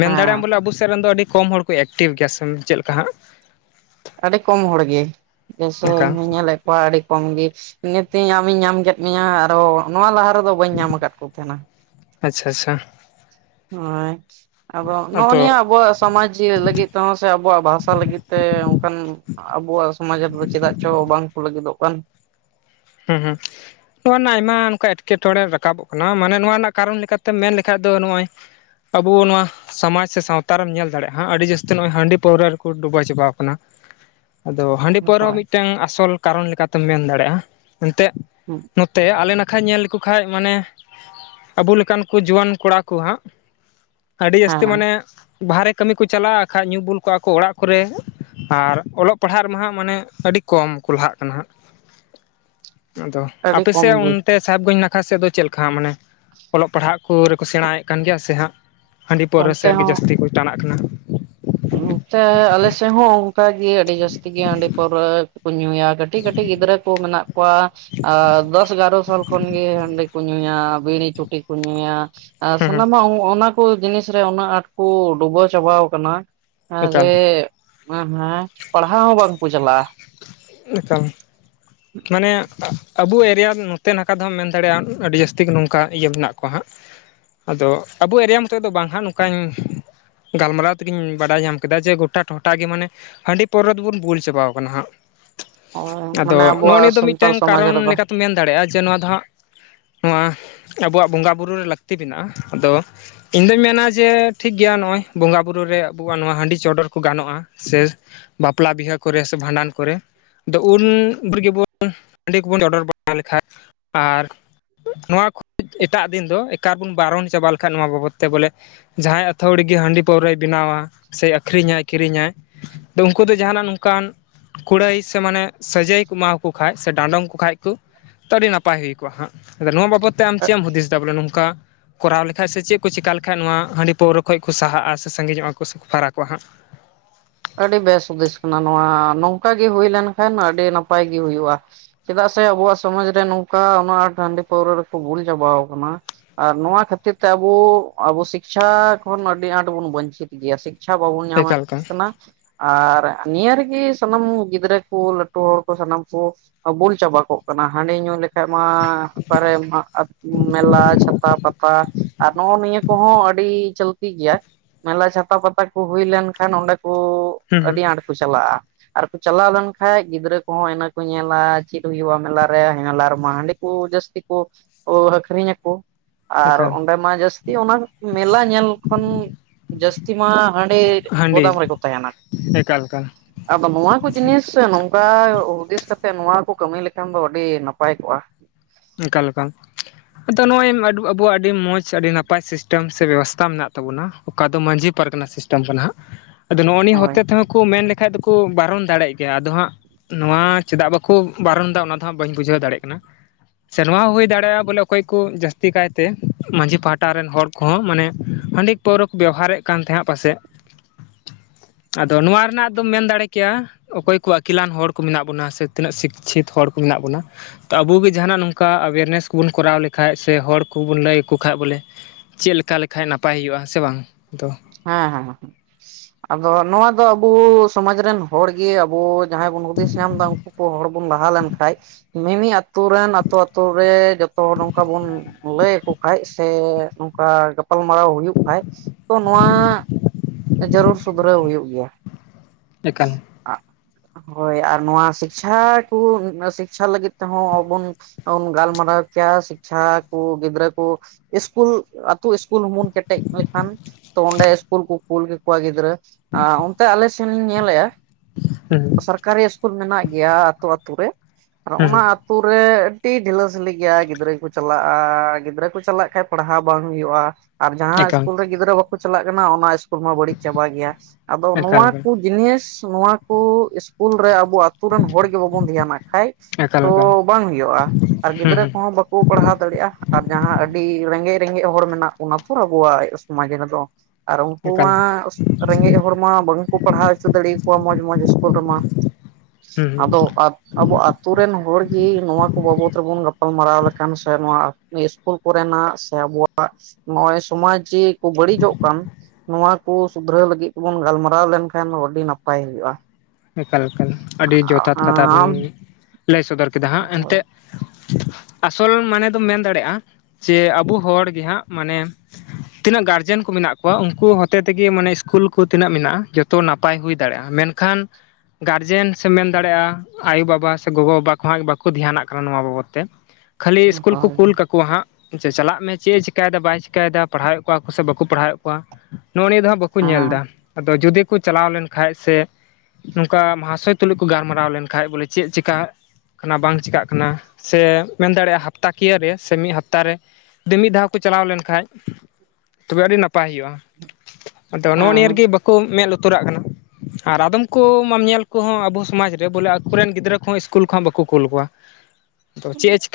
ᱢᱮᱱ ᱫᱟᱲᱮᱭᱼᱟᱢ ᱦᱮᱸ ᱵᱚᱞᱮ ᱟᱵᱚ ᱥᱮᱫ ᱨᱮᱱ ᱫᱚ ᱟᱹᱰᱤ ᱠᱚᱢ ᱦᱚᱲ ᱠᱚ ᱮᱠᱴᱤᱵᱷ ᱜᱮᱭᱟ ᱥᱮ ᱪᱮᱫ ᱞᱮᱠᱟ ᱦᱟᱸᱜ ᱟᱹᱰᱤ ᱠᱚᱢ ᱦᱚᱲ ᱜᱮ ᱡᱮᱭᱥᱮ ᱚᱱᱠᱟ ᱤᱧ ᱦᱚᱧ ᱧᱮᱞ ᱮᱫ ᱟᱹᱰᱤ ᱠᱚᱢ ᱜᱮ ᱤᱱᱟᱹ ᱛᱮ ᱟᱢᱤᱧ ᱧᱟᱢ ᱠᱮᱫ ᱢᱮᱭᱟ ᱟᱨ ᱦᱚ‍ᱸ ᱱᱚᱣᱟ ᱞᱟᱦᱟ ᱨᱮᱫᱚ ᱵᱟᱹᱧ ᱧᱟᱢ ᱟᱠᱟᱫ ᱠᱚ ᱛᱟᱦᱮᱸᱱᱟ ᱟᱪᱪᱷᱟ ᱟᱪᱪᱷᱟ ᱦᱳᱭ ᱟᱫᱚ ᱱᱚᱜᱼᱚᱭ ᱱᱤᱭᱟᱹ ᱟᱵᱚᱣᱟᱜ ᱥᱚᱢᱟᱡᱽ ᱞᱟᱹᱜᱤᱫ ᱛᱮᱦᱚᱸ ᱥᱮ ᱟᱵᱚᱣᱟᱜ ᱵᱷᱟᱥᱟ ᱞᱟᱹᱜᱤᱫ ᱛᱮ ᱚᱱᱠᱟᱱ ᱟᱵᱚᱣᱟᱜ ᱥᱚᱢᱟᱡᱽ ᱨᱮᱫᱚ ᱪᱮᱫᱟᱜ ᱪᱚ ᱵᱟᱝᱠᱚ ᱞᱟᱹᱜᱤᱫᱚᱜ ᱠᱟᱱ ᱦᱮᱸ ᱦᱮᱸ ᱱᱚᱣᱟ ᱨᱮᱱᱟᱜ ᱟᱭᱢᱟ ᱱᱚᱱᱠᱟ ᱮᱴᱠᱮᱴᱚᱬᱮ ᱨᱟᱠᱟᱵᱚᱜ ᱠᱟᱱᱟ ᱢᱟᱱᱮ ᱱᱚᱣᱟ ᱨᱮᱱᱟᱜ ᱠᱟᱨᱚᱱ ᱞᱮᱠᱟᱛᱮ ᱢᱮᱱ ᱞᱮᱠᱷᱟᱡ ᱫᱚ ᱱᱚᱜᱼᱚᱭ ᱟᱵᱚ ᱱᱚᱣᱟ ᱥᱚᱢᱟᱡᱽ ᱥᱮ ᱥᱟᱶᱛᱟ ᱨᱮᱢ ᱧᱮᱞ ᱫᱟᱲᱮ ᱭᱟᱜᱼᱟ ᱟᱹᱰᱤ ᱡᱟᱹᱥᱛᱤ ᱱᱚᱜᱼᱚᱭ ᱦᱟᱺᱰᱤ ᱯᱟᱹᱣᱨᱟᱹ ᱨᱮᱠᱚ ᱰᱩᱵᱟᱹᱣ ᱪᱟᱵᱟᱣᱟᱠᱟᱱᱟ ᱟᱫᱚ ᱦᱟᱺᱰᱤ ᱯᱟᱹᱣᱨᱟ ᱦᱚᱸ ᱦᱳᱭ ᱢᱤᱫᱴᱟᱝ ᱟᱥᱚᱞ ᱠᱟᱨᱚᱱ ᱞᱮᱠᱟᱛᱮᱢ ᱢᱮᱱ ᱫᱟᱲᱮᱭᱟᱜᱼᱟ ᱮᱱᱛᱮᱫ ᱦᱮᱸ ᱱᱚᱛᱮ ᱟᱞᱮ ᱱᱟᱠᱷᱟ ᱧᱮᱞ ᱞᱮᱠᱚ ᱠᱷᱟᱱ ᱢᱟᱱᱮ ᱟᱵᱚ ᱞᱮᱠᱟᱱ ᱠᱚ ᱡᱩᱣᱟᱹᱱ ᱠᱚᱲᱟ ᱠᱚ ᱦᱟᱸᱜ ᱟᱹᱰᱤ ᱡᱟᱹᱥᱛᱤ ᱢᱟᱱᱮ ᱵᱟᱦᱨᱮ ᱠᱟᱹᱢᱤ ᱠᱚ ᱪᱟᱞᱟᱜᱼᱟ ᱠᱷᱟᱡ ᱧᱩ ᱵᱩᱞ ᱠᱚᱜᱼᱟ ᱠᱚ ᱚᱲᱟᱜ ᱠᱚᱨᱮ ᱟᱨ ᱚᱞᱚᱜ ᱯᱟᱲᱦᱟᱜ ᱨᱮᱢᱟ ᱦᱟᱸᱜ ᱢᱟᱱᱮ ᱟᱹᱰᱤ ᱠᱚᱢ ᱠᱚ ᱞᱟᱦᱟᱜ ᱠᱟᱱᱟ ᱦᱟᱸᱜ ᱟᱫᱚ ᱟᱹᱰᱤ ᱠᱚᱢ ᱟᱯᱮᱥᱮᱫ ᱜᱮ ᱚᱱᱛᱮ ᱥᱟᱦᱮᱵᱽᱜᱚᱧᱡᱽ ᱱᱟᱠᱷᱟ ᱥᱮᱫ ᱫᱚ ᱪᱮᱫ ᱞᱮᱠᱟ ᱢᱟᱱᱮ ᱚᱞᱚᱜ ᱯᱟᱲᱦᱟᱜ ᱠᱚᱨᱮ ᱠᱚ ᱥᱮᱬᱟᱭᱮᱫᱼᱟ ᱠᱟᱱ ᱜᱮᱭᱟ ᱥᱮ ᱦᱟᱸᱜ ᱦᱟᱺᱰᱤ ᱯᱟᱹᱣᱨᱟᱹ ᱚᱱᱛᱮ ᱥᱮᱫ ᱨᱮᱜᱮ ᱦᱚᱸ ᱡᱟᱹᱥᱛᱤ ᱠᱚ ᱴᱟᱱᱟᱜ ᱠᱟᱱᱟ ᱱᱚᱛᱮ ᱟᱞᱮ ᱥᱮᱫ ᱦᱚᱸ ᱚᱱᱠᱟ ᱜᱮ ᱟᱹᱰᱤ ᱡᱟᱹᱥᱛᱤ ᱜᱮ ᱦᱟᱺᱰᱤ ᱯᱟᱹᱨᱣᱟᱹ ᱠᱚ ᱧᱩᱭᱟ ᱠᱟᱹᱴᱤᱡ ᱠᱟᱹᱴᱤᱡ ᱜᱤᱫᱽᱨᱟᱹ ᱠᱚ ᱢᱮᱱᱟᱜ ᱫᱚᱥ ᱮᱜᱟᱨᱚ ᱥᱟᱞ ᱠᱷᱚᱱ ᱜᱮ ᱦᱟᱺᱰᱤ ᱠᱚ ᱧᱩᱭᱟ ᱵᱤᱲᱤ ᱪᱩᱴᱤ ᱠᱚ ᱧᱩᱭᱟ ᱦᱮᱸ ᱦᱮᱸ ᱥᱟᱱᱟᱢᱟᱜ ᱚᱱᱟ ᱠᱚ ᱡᱤᱱᱤᱥ ᱨᱮ ᱩᱱᱟᱹᱜ ᱟᱸᱴ ᱠᱚ ᱰᱩᱵᱟᱹᱣ ᱪᱟᱵᱟ ᱟᱠᱟᱱᱟ ᱦᱮᱸ ᱮᱠᱟᱞ ᱡᱮ ᱦᱮᱸ ᱯᱟᱲᱦᱟᱣ ᱦᱚᱸ ᱵᱟᱝᱠᱚ ᱪᱟᱞᱟᱜᱼᱟ ᱮᱠᱟᱞ [inaudible] ᱢᱟᱱᱮ ᱟᱵᱚ ᱮᱨᱤᱭᱟ ᱱᱚᱛᱮ ᱱᱟᱠᱷᱟ ᱫᱚᱢ ᱢᱮᱱ ᱫᱟᱲᱮᱭᱟᱜᱼᱟ ᱟᱹᱰᱤ ᱡᱟᱹᱥᱛᱤ ᱜᱮ ᱱᱚᱝᱠᱟ ᱤᱭᱟᱹ ᱢᱮᱱᱟᱜ ᱠᱚᱣᱟ ᱦᱟᱸᱜ ᱟᱫᱚ ᱟᱵᱚ ᱮᱨᱤᱭᱟ ᱢᱚᱛᱚ ᱫᱚ ᱵᱟᱝ ᱦᱟᱜ ᱱᱚᱝᱠᱟᱧ ᱜᱟᱞᱢᱟᱨᱟᱣ ᱛᱮᱜᱮᱧ ᱵᱟᱰᱟᱭ ᱧᱟᱢ ᱠᱮᱫᱟ ᱡᱮ ᱜᱚᱴᱟ ᱴᱚᱴᱟᱜ ᱜᱮ ᱢᱟᱱᱮ ᱦᱟᱺᱰᱤ ᱯᱟᱹᱨᱣᱟ ᱛᱮ ᱵᱚᱱ ᱵᱩᱞ ᱪᱟᱵᱟᱣᱟᱠᱱᱟ ᱦᱟᱸᱜ ᱟᱫᱚ ᱢᱟᱱᱮ ᱱᱚᱜᱼᱚᱭ ᱟᱵᱚᱣᱟᱜ ᱱᱤᱛ ᱫᱚ ᱥᱟᱱᱛᱟᱞ ᱢᱤᱫᱴᱮᱱ ᱥᱚᱢᱟᱡᱽ ᱠᱟᱨᱚᱱ ᱨᱮᱫᱚ ᱞᱮᱠᱟᱛᱮᱢ ᱢᱮᱱ ᱫᱟᱲᱮᱭᱟᱜᱼᱟ ᱡᱮ ᱱᱚᱣᱟ ᱫᱚ ᱦᱟᱸᱜ ᱱᱚᱣᱟ ᱟᱵᱚᱣᱟᱜ ᱵᱚᱸᱜᱟ ᱵᱩᱨᱩ ᱨᱮ ᱞᱟᱹᱠᱛᱤ ᱢᱮᱱᱟᱜᱼᱟ ᱟᱫᱚ ᱤᱧ ᱫᱩᱧ ᱢᱮᱱᱟ ᱡᱮ ᱴᱷᱤᱠ ᱜᱮᱭᱟ ᱱᱚᱜᱼᱚᱭ ᱵᱚᱸᱜᱟ ᱵᱳᱨᱳ ᱨᱮ ᱟᱵᱚᱣᱟᱜ ᱱᱚᱣᱟ ᱦᱟᱺᱰᱤ ᱪᱚᱰᱚᱨ ᱠᱚ ᱜᱟᱱᱚᱜᱼᱟ ᱥᱮ ᱵᱟᱯᱞᱟ ᱵᱤᱦᱟᱹ ᱠᱚᱨᱮ ᱥᱮ ᱵᱷᱟᱸᱰᱟᱱ ᱠᱚᱨᱮ ᱟᱫᱚ ᱩᱱ ᱨᱮᱜᱮ ᱵᱚᱱ ᱦᱟᱺᱰᱤ ᱠᱚᱵᱚᱱ ᱪᱚᱰᱚᱨ ᱵᱟᱲᱟ ᱞᱮᱠᱟᱱ ᱟᱨ ᱱᱚᱣᱟ ᱠᱚ ᱮᱴᱟᱜ ᱫᱤᱱ ᱫᱚ ᱮᱠᱟᱨ ᱵᱚᱱ ᱵᱟᱨᱚᱱ ᱪᱟᱵᱟ ᱞᱮᱠᱷᱟᱡ ᱱᱚᱣᱟ ᱵᱟᱵᱚᱫᱽ ᱛᱮ ᱵᱚᱞᱮ ᱡᱟᱦᱟᱸᱭ ᱟᱹᱛᱲᱤ ᱜᱮ ᱦᱟᱺᱰᱤ ᱯᱟᱹᱣᱨᱟᱹᱭ ᱵᱮᱱᱟᱣᱟ ᱥᱮ ᱟᱠᱷᱨᱤᱧᱟᱭ ᱠᱤᱨᱤᱧᱟᱭ ᱛᱚ ᱩᱱᱠᱩ ᱫᱚ ᱡᱟᱦᱟᱱᱟᱜ ᱱᱚᱝᱠᱟᱱ ᱠᱩᱲᱟᱹᱭ ᱢᱟᱱᱮ ᱥᱟᱡᱟᱹᱭ ᱠᱚ ᱮᱢᱟᱣᱟᱠᱚ ᱠᱷᱟᱡ ᱥᱮ ᱰᱟᱸᱰᱚᱢ ᱠᱚ ᱠᱷᱟᱱᱡ ᱠᱚ ᱛᱚ ᱟᱹᱰᱤ ᱱᱟᱯᱟᱭ ᱦᱩᱭ ᱠᱚᱜᱼᱟ ᱦᱟᱸᱜ ᱟᱫᱚ ᱱᱚᱣᱟ ᱵᱟᱵᱚᱫ ᱛᱮ ᱟᱢ ᱪᱮᱫ ᱮᱢ ᱦᱩᱫᱤᱥ ᱮᱟ ᱵᱚᱞᱮ ᱱᱚᱝᱠᱟ ᱠᱚᱨᱟᱣ ᱞᱮᱠᱷᱟᱡ ᱥᱮ ᱪᱮᱫ ᱠᱚ ᱪᱤᱠᱟ ᱞᱮᱠᱷᱟᱡ ᱱᱚᱣᱟ ᱦᱟᱺᱰᱤ ᱯᱟᱹᱣᱨᱟᱹ ᱠᱷᱚᱡ ᱠᱚ ᱥᱟᱦᱟᱜᱼᱟ ᱥᱮ ᱥᱟᱺᱜᱤᱧᱚᱜᱼᱟ ᱠᱚ ᱥᱮ ᱯᱷᱟᱨᱟ ᱠᱚᱼᱟ ᱦᱟᱸᱜ ᱟᱹᱰᱤ ᱵᱮᱥ ᱦᱩᱫᱮᱥ ᱠᱟᱱᱟ ᱱᱚᱣᱟ ᱱᱚᱝᱠᱟ ᱜᱮ ᱦᱩᱭ ᱞᱮᱱᱠᱷᱟᱱ ᱟᱹᱰᱤ ᱱᱟᱯᱟᱭ ᱜᱮ ᱦᱩᱭᱩᱜᱼᱟ ᱪᱮᱫᱟᱜ ᱥᱮ ᱟᱵᱚᱣᱟᱜ ᱥᱚᱢᱟᱡᱽ ᱨᱮ ᱱᱚᱝᱠᱟ ᱩᱱᱟᱹᱜ ᱟᱸᱴ ᱦᱟᱺᱰᱤ ᱯᱟᱹᱣᱨᱟᱹ ᱨᱮᱠᱚ ᱵᱷᱩᱞ ᱪᱟᱵᱟᱣ ᱠᱟᱱᱟ ᱟᱨ ᱱᱚᱣᱟ ᱠᱷᱟᱹᱛᱤᱨ ᱛᱮ ᱟᱵᱚ ᱟᱵᱚ ᱥᱤᱠᱷᱟ ᱠᱷᱚᱱ ᱟᱹᱰᱤ ᱟᱸᱴ ᱵᱚᱱ ᱵᱟᱧ ᱪᱤᱛ ᱜᱮᱭᱟ ᱤᱪᱷᱟ ᱵᱟᱵᱚᱱ ᱧᱟᱢᱮᱫ ᱮᱠᱟᱞ ᱮᱠᱟᱞ ᱠᱟᱱᱟ ᱟᱨ ᱱᱤᱭᱟᱹ ᱨᱮᱜᱮ ᱥᱟᱱᱟᱢ ᱜᱤᱫᱽᱨᱟᱹ ᱠᱚ ᱞᱟᱹᱴᱩ ᱦᱚᱲ ᱠᱚ ᱥᱟᱱᱟᱢ ᱠᱚ ᱵᱩᱞ ᱪᱟᱵᱟ ᱠᱚᱜ ᱠᱟᱱᱟ ᱦᱟᱺᱰᱤ ᱧᱩ ᱞᱮᱠᱷᱟᱱ ᱢᱟ ᱚᱠᱟᱨᱮ ᱢᱮᱞᱟ ᱪᱷᱟᱛᱟ ᱯᱟᱛᱟ ᱟᱨ ᱱᱚᱜᱼᱚ ᱱᱤᱭᱟᱹ ᱠᱚᱦᱚᱸ ᱟᱹᱰᱤ ᱪᱚᱞᱛᱤ ᱜᱮᱭᱟ ᱢᱮᱞᱟ ᱪᱷᱟᱛᱟ ᱯᱟᱛᱟ ᱠᱚ ᱦᱩᱭ ᱞᱮᱱᱠᱷᱟᱱ ᱚᱸᱰᱮ ᱠᱚ ᱦᱩᱸ ᱦᱩᱸ ᱟᱹᱰᱤ ᱟᱸᱴ ᱠᱚ ᱪᱟᱞᱟᱜᱼᱟ ᱟᱨᱠᱚ ᱪᱟᱞᱟᱣ ᱞᱮᱱᱠᱷᱟᱡ ᱜᱤᱫᱽᱨᱟᱹ ᱠᱚᱦᱚᱸ ᱤᱱᱟᱹ ᱠᱚ ᱧᱮᱞᱟ ᱪᱮᱫ ᱦᱩᱭᱩᱜᱼᱟ ᱢᱮᱞᱟ ᱨᱮ ᱢᱮᱞᱟ ᱨᱮᱢᱟ ᱦᱟᱸᱰᱮ ᱠᱚ ᱡᱟᱹᱥᱛᱤ ᱠᱚ ᱦᱠᱷᱨᱤᱧ ᱟᱠᱚ ᱟᱨ ᱮᱠᱟᱞ ᱚᱸᱰᱮ ᱢᱟ ᱡᱟᱹᱥᱛᱤ ᱚᱱᱟ ᱢᱮᱞᱟ ᱧᱮᱞ ᱠᱷᱚᱱ ᱡᱟᱹᱥᱛᱤ ᱢᱟ ᱦᱟᱸᱰᱮ ᱦᱟᱺᱰᱤ ᱜᱚᱫᱟᱢ ᱨᱮᱠᱚ ᱛᱟᱦᱮᱱᱟ ᱮᱠᱟᱞ ᱮᱠᱟᱞ ᱟᱫᱚ ᱱᱚᱣᱟ ᱠᱚ ᱡᱤᱱᱤᱥ ᱱᱚᱝᱠᱟ ᱦᱩᱫᱤᱥ ᱠᱟᱛᱮ ᱱᱚᱣᱟ ᱠᱚ ᱠᱟᱹᱢᱤ ᱞᱮᱠᱷᱟᱱ ᱫᱚ ᱟᱹᱰᱤ ᱱᱟᱯᱟᱭ ᱠᱚᱜᱼᱟ ᱚᱱᱠᱟ ᱞᱮᱠᱟ ᱟᱫᱚ ᱱᱚᱜᱚᱭ ᱟᱵᱚᱣᱟᱜ ᱟᱹᱰᱤ ᱢᱚᱸᱡᱽ ᱟᱹᱰᱤ ᱱᱟᱯᱟᱭ ᱥᱤᱥᱴᱮᱢ ᱥᱮ ᱵᱮᱵᱚᱥᱛᱟ ᱢᱮᱱᱟᱜ ᱛᱟᱵᱚᱱᱟ ᱚᱠᱟ ᱫᱚ ᱢᱟᱺᱡᱷᱤ ᱯᱟᱨᱠᱟᱱᱟ ᱥᱤᱥᱴᱮᱢ ᱠᱚᱜ [inaudible] ᱟᱫᱚ ᱱᱚᱜᱼᱚ ᱱᱤ ᱦᱳᱭ ᱦᱚᱛᱮ ᱛᱮᱦᱚᱸ ᱠᱚ ᱢᱮᱱ ᱞᱮᱠᱷᱟᱡ ᱫᱚᱠᱚ ᱵᱟᱨᱚᱱ ᱫᱟᱲᱮᱭᱟᱜ ᱜᱮᱭᱟ ᱟᱫᱚ ᱦᱟᱸᱜ ᱱᱚᱣᱟ ᱪᱮᱫᱟᱜ ᱵᱟᱠᱚ ᱵᱟᱨᱚᱱ ᱫᱟ ᱚᱱᱟ ᱫᱚᱜ ᱵᱟᱹᱧ ᱵᱩᱡᱷᱟᱹᱣ ᱫᱟᱲᱮᱭᱟᱜ ᱠᱟᱱᱟ ᱥᱮᱨᱢᱟ ᱦᱩᱭ ᱫᱟᱲᱮᱭᱟᱜᱼᱟ ᱵᱚᱞᱮ ᱚᱠᱚᱭ ᱠᱚ ᱡᱟᱹᱥᱛᱤ ᱠᱟᱭᱛᱮ ᱢᱟᱺᱡᱷᱤ ᱯᱟᱦᱴᱟ ᱨᱮᱱ ᱦᱚᱲ ᱠᱚᱦᱚᱸ ᱢᱟᱱᱮ ᱦᱟᱺᱰᱤ ᱯᱣᱟᱹᱨᱟᱠᱽ ᱵᱮᱣᱦᱟᱨᱮᱫ ᱠᱟᱱ ᱛᱟᱦᱮᱸᱫ ᱯᱟᱥᱮᱡ [inaudible] ᱟᱫᱚ ᱱᱚᱣᱟ ᱨᱮᱱᱟᱜ ᱫᱚᱢ ᱢᱮᱱ ᱫᱟᱲᱮ ᱠᱮᱭᱟ ᱚᱠᱚᱭ ᱠᱚ ᱟᱹᱠᱤᱞᱟᱱ ᱦᱚᱲ ᱠᱚ ᱢᱮᱱᱟᱜ ᱵᱚᱱᱟ ᱥᱮ ᱛᱤᱱᱟᱹᱜ ᱥᱤᱪᱷᱤᱛ ᱦᱚᱲ ᱠᱚ ᱢᱮᱱᱟᱜ ᱵᱚᱱᱟ ᱛᱚ ᱟᱵᱚ ᱜᱮ ᱡᱟᱦᱟᱱᱟᱜ ᱱᱚᱝᱠᱟ ᱚᱱᱠᱟ ᱮᱣᱮᱨᱱᱮᱥ ᱠᱚᱵᱚᱱ ᱠᱚᱨᱟᱣ ᱞᱮᱠᱟᱱᱡ ᱥᱮ ᱦᱚᱲ ᱠᱚᱵᱚᱱ ᱞᱟᱹᱭ ᱟᱠᱚ ᱠᱷᱟᱱ ᱵᱚᱞᱮ ᱪᱮᱫ ᱞᱮᱠᱟ ᱞᱮᱠᱷᱟᱡ ᱱᱟᱯᱟᱭ ᱦᱩᱭᱩᱜᱼᱟ ᱥᱮ ᱵᱟᱝ ᱛᱚ ᱦᱮᱸ ᱦᱮᱸ ᱟᱫᱚ ᱱᱚᱣᱟ ᱫᱚ ᱟᱵᱚ ᱥᱚᱢᱟᱡ ᱨᱮᱱ ᱦᱚᱲᱜᱮ ᱟᱵᱚ ᱡᱟᱦᱟᱸᱭ ᱵᱩᱱ ᱦᱩᱫᱤᱥ ᱧᱟᱢ ᱫᱟ ᱩᱱᱠᱩ ᱠᱚ ᱦᱚᱲ ᱵᱚᱱ ᱞᱟᱦᱟ ᱞᱮᱱᱠᱷᱟᱡ ᱢᱤᱢᱤ ᱟᱛᱩᱨ ᱨᱮᱱ ᱟᱹᱛᱩ ᱟᱛᱩᱨ ᱨᱮ ᱡᱚᱛᱚ ᱦᱚᱲ ᱱᱚᱝᱠᱟ ᱵᱩᱱ ᱞᱟᱹᱭ ᱟᱠᱚ ᱠᱷᱟᱡ ᱥᱮ ᱱᱚᱝᱠᱟ ᱜᱟᱯᱟᱞᱢᱟᱨᱟᱣ ᱦᱩᱭᱩᱜ ᱠᱷᱟᱡ ᱛᱚ ᱱᱚᱣᱟ ᱡᱟᱹᱨᱩᱲ ᱥᱩᱫᱷᱨᱟᱹᱣ ᱦᱩᱭᱩᱜ ᱜᱮᱭᱟ ᱮᱠᱟᱞ ᱦᱳᱭ ᱟᱨ ᱱᱚᱣᱟ ᱥᱤᱠᱪᱷᱟ ᱠᱚ ᱥᱤᱠᱪᱷᱟ ᱞᱟᱹᱜᱤᱫ ᱛᱮᱦᱚᱸ ᱟᱵᱚ ᱵᱚᱱ ᱟᱢ ᱜᱟᱞᱢᱟᱨ ᱪᱟ ᱥᱤᱠᱪᱷᱟ ᱠᱩ ᱜᱤᱫᱽᱨᱟᱹ ᱠᱩ ᱤᱥᱠᱩᱞ ᱟ ᱛᱩ ᱤᱥᱠᱩᱞ ᱦᱚᱸᱵᱩᱱ ᱠᱮᱴᱮᱡ ᱞᱮᱠᱷᱟᱱ᱾ ᱛᱚ ᱚᱸᱰᱮ ᱤᱥᱠᱩᱞ ᱠᱩ ᱠᱩᱞ ᱠᱮᱠᱚᱣᱟ ᱜᱤᱫᱽᱨᱟᱹ ᱟᱸ ᱚᱱᱛᱮ ᱟᱞᱮ ᱥᱮᱱ ᱤᱧ ᱧᱮᱞᱮᱜᱼᱟ ᱦᱩᱸ ᱥᱟᱨᱠᱟᱨᱤ ᱤᱥᱠᱩᱞ ᱢᱮᱱᱟᱜ ᱜᱮᱭᱟ ᱟᱛᱳ ᱟᱛᱳ ᱨᱮ, ᱟᱨ ᱦᱩᱸ ᱚᱱᱟ ᱟᱛᱳ ᱨᱮ ᱟᱹᱰᱤ ᱰᱷᱤᱞᱟᱹᱥᱤᱞᱤ ᱜᱮᱭᱟ ᱜᱤᱫᱽᱨᱟᱹ ᱠᱚ ᱪᱟᱞᱟᱜᱼᱟ ᱜᱤᱫᱽᱨᱟᱹ ᱠᱚ ᱪᱟᱞᱟᱜ ᱠᱷᱟᱡ ᱯᱟᱲᱦᱟᱣ ᱵᱟᱝ ᱦᱩᱭᱩᱜᱼᱟ᱾ ᱟᱨ ᱡᱟᱦᱟᱸ ᱮᱠᱟᱞ ᱤᱥᱠᱩᱞ ᱨᱮ ᱜᱤᱫᱽᱨᱟᱹ ᱵᱟᱠᱚ ᱪᱟᱞᱟᱜ ᱠᱟᱱᱟ ᱚᱱᱟ ᱤᱥᱠᱩᱞ ᱢᱟ ᱵᱟᱹᱲᱤᱡ ᱪᱟᱵᱟ ᱜᱮᱭᱟ ᱟᱫᱚ ᱮᱠᱟᱞ ᱱᱚᱣᱟ ᱠᱚ ᱡᱤᱱᱤᱥ ᱱᱚᱣᱟ ᱠᱚ ᱤᱥᱠᱩᱞ ᱨᱮ ᱟᱵᱚ ᱟᱛ ᱟᱛᱳ ᱨᱮᱱ ᱦᱚᱲ ᱜᱮ ᱵᱟᱵᱚᱱ ᱫᱷᱮᱟᱱᱟ ᱠᱷᱟᱱᱡ ᱮᱠᱟᱞ ᱮᱠᱟᱞ ᱛᱚ ᱵᱟᱝ ᱦᱩᱭᱩᱜᱼᱟ ᱟᱨ ᱦᱩᱸ ᱜᱤᱫᱽᱨᱟᱹ ᱦᱩᱸ ᱠᱚᱦᱚᱸ ᱵᱟᱠ ᱠᱚ ᱯᱟᱲᱦᱟᱣ ᱫᱟᱲᱮᱭᱟᱜᱼᱟ ᱟᱨ ᱡᱟᱦᱟᱸ ᱟᱹᱰᱤ ᱨᱮᱸᱜᱮᱡ ᱨᱮᱸᱜᱮᱡ ᱦᱚᱲ ᱢᱮᱱᱟᱜ ᱚᱱᱟ ᱛᱚ ᱟᱵᱚᱣᱟᱜ ᱥᱚᱢᱟᱡᱽ ᱨᱮᱫᱚ ᱟᱨ ᱩᱱᱠᱩ ᱮᱠᱟᱞ ᱦᱟᱸ ᱨᱮᱸᱜᱮᱡ ᱦᱚᱲ ᱢᱟ ᱵᱟᱝᱠᱚ ᱯᱟᱲᱦᱟᱣ ᱦᱚᱪᱚ ᱫᱟᱲᱮ ᱟᱠᱚᱣᱟ ᱢᱚᱸᱡᱽ ᱢᱚᱸᱡᱽ ᱤᱥᱠᱩᱞ ᱨᱮᱢᱟ ᱦᱩᱸ ᱦᱩᱸ ᱟᱫᱚ ᱟᱫ ᱟᱵᱚ ᱟᱛᱳ ᱨᱮᱱ ᱦᱚᱲᱜᱮ ᱱᱚᱣᱟ ᱠᱚ ᱵᱟᱵᱚᱫ ᱨᱮᱵᱚᱱ ᱜᱟᱯᱟᱞ ᱢᱟᱨᱟᱨᱟᱣ ᱞᱮᱠᱷᱟᱱ ᱥᱮ ᱱᱚᱣᱟ ᱤᱥᱠᱩᱞ ᱠᱚᱨᱮᱱᱟᱜ ᱥᱮ ᱟᱵᱚᱣᱟᱜ ᱱᱚᱜ ᱚᱭ ᱥᱚᱢᱟᱡ ᱠᱚ ᱵᱟᱹᱲᱤᱡᱚᱜ ᱱᱚᱣᱟ ᱠᱚ ᱥᱩᱫᱷᱨᱟᱹᱣ ᱞᱟᱹᱜᱤᱫ ᱛᱮᱵᱚᱱ ᱜᱟᱞᱢᱟᱨᱟᱣ ᱞᱮᱱᱠᱷᱟᱱ ᱫᱚ ᱟᱹᱰᱤ ᱱᱟᱯᱟᱭ ᱦᱩᱭᱩᱜᱼᱟ ᱮᱠᱟᱞ ᱠᱟᱱᱟ ᱟᱹᱰᱤ ᱡᱚᱛᱷᱟᱛ ᱠᱟᱛᱷᱟ ᱵᱮᱱ ᱟᱢ ᱞᱟᱹᱭ ᱥᱚᱫᱚᱨ ᱠᱮᱫᱟ ᱦᱟᱸᱜ, ᱮᱱᱛᱮᱜ [inaudible] ᱟᱥᱚᱞ ᱢᱟᱱᱮ ᱫᱚᱢ ᱢᱮᱱ ᱫᱟᱲᱮᱭᱟᱜᱼᱟ ᱡᱮ ᱟᱵᱚ ᱦᱚᱲ ᱜᱮ ᱦᱟᱸᱜ ᱢᱟᱱᱮ [inaudible] ᱛᱤᱱᱟᱹᱜ ᱜᱟᱨᱡᱮᱱ ᱠᱩ ᱢᱮᱱᱟᱜ ᱠᱚᱣᱟ ᱩᱱᱠᱩ ᱦᱚᱛᱮ ᱛᱮᱜᱮ ᱢᱟᱱᱮ ᱤᱥᱠᱩᱞ ᱠᱩ ᱛᱤᱱᱟᱹᱜ ᱢᱮᱱᱟᱜᱼᱟ ᱡᱚᱛᱚ ᱱᱟᱯᱟᱭ ᱦᱩᱭ ᱫᱟᱲᱮᱭᱟᱜᱼᱟ, ᱢᱮᱱᱠᱷᱟᱱ ᱜᱟᱨᱡᱮᱱ ᱥᱮᱢ ᱢᱮᱱ ᱫᱟᱲᱮᱭᱟᱜᱼᱟ ᱟᱭᱳ ᱵᱟᱵᱟ ᱥᱮ ᱜᱚᱜᱚᱼᱵᱟᱵᱟ ᱠᱚᱦᱟᱸᱜ ᱵᱟᱠᱩ ᱫᱷᱮᱭᱟᱱᱟᱜ ᱠᱟᱱᱟ ᱱᱚᱣᱟ ᱵᱟᱵᱚᱛ ᱛᱮ᱾ ᱠᱷᱟᱹᱞᱤ ᱤᱥᱠᱩᱞ ᱠᱩ ᱦᱮᱸ ᱠᱩᱞ ᱠᱟᱠᱚᱣᱟ ᱦᱟᱸᱜ᱾ ᱪᱟᱹᱼᱪᱟᱞᱟᱜ ᱢᱮ ᱪᱮᱫ ᱮ ᱪᱮᱠᱟᱭ ᱫᱟ ᱵᱟᱭ ᱪᱮᱠᱟᱹᱭᱮᱫᱟ ᱯᱟᱲᱦᱟᱣᱮᱫ ᱠᱚᱣᱟ ᱠᱚ ᱥᱮ ᱵᱟᱠᱚ ᱯᱟᱲᱦᱟᱣᱮᱫ ᱠᱚᱣᱟ᱾ ᱱᱚᱜ ᱱᱤᱭᱟᱹ ᱫᱚ ᱦᱟᱜ ᱵᱟᱠᱩ ᱧᱮᱞ ᱫᱟ ᱟᱫᱚ ᱡᱩᱫᱤ ᱠᱩ ᱪᱟᱞᱟᱣ ᱞᱮᱱ ᱠᱷᱟᱡ ᱥᱮ ᱱᱚᱝᱠᱟ ᱢᱚᱦᱟᱥᱚᱭ ᱛᱩᱞᱩᱡ ᱠᱚ ᱜᱟᱞᱢᱟᱨᱟᱣ ᱞᱮᱱᱠᱷᱟᱡ ᱵᱚᱞᱮ ᱪᱮᱫ ᱪᱮᱠᱟ ᱠᱟᱱᱟ ᱵᱟᱝ ᱪᱤᱠᱟᱜ ᱠᱟᱱᱟ ᱥᱮ ᱢᱮᱱ ᱫᱟᱲᱮᱭᱟᱜᱼᱟ ᱦᱟᱯᱛᱟ ᱠᱤᱭᱟᱹ ᱨᱮ ᱥᱮ ᱢᱤᱫ ᱦᱟᱯᱛᱟ ᱨᱮ᱾ ᱫᱚ ᱢᱤᱫ ᱫᱷᱟᱣ ᱠᱚ ᱪᱟᱞᱟᱣ ᱞᱮᱱᱠᱷᱟᱡ ᱛᱚᱵᱮ ᱟᱹᱰᱤ ᱱᱟᱯᱟᱭ ᱦᱳᱭᱳᱜᱼᱟ᱾ ᱟᱫᱚ ᱱᱚᱜᱼᱚ ᱦᱮᱸ ᱱᱤᱭᱟᱹ ᱨᱮᱜᱮ ᱵᱟᱠᱩ ᱢᱮᱜ ᱞᱩᱛᱩᱨᱟᱜ ᱠᱟᱱᱟ, ᱟᱨ ᱟᱫᱚᱢ ᱠᱳ ᱢᱟᱢ ᱧᱮᱞ ᱠᱚᱦᱚᱸ ᱟᱵᱚ ᱥᱚᱢᱟᱡᱽ ᱨᱮ ᱵᱚᱞᱮ ᱟᱠᱚᱨᱮᱱ ᱜᱤᱫᱽᱨᱟᱹ ᱠᱚᱦᱚᱸ ᱤᱥᱠᱩᱞ ᱠᱚᱦᱚᱸ ᱵᱟᱠᱚ ᱠᱩᱞ ᱠᱚᱣᱟ᱾ ᱯᱚᱨᱮ ᱪᱮᱜ ᱮ ᱪᱮᱠᱟ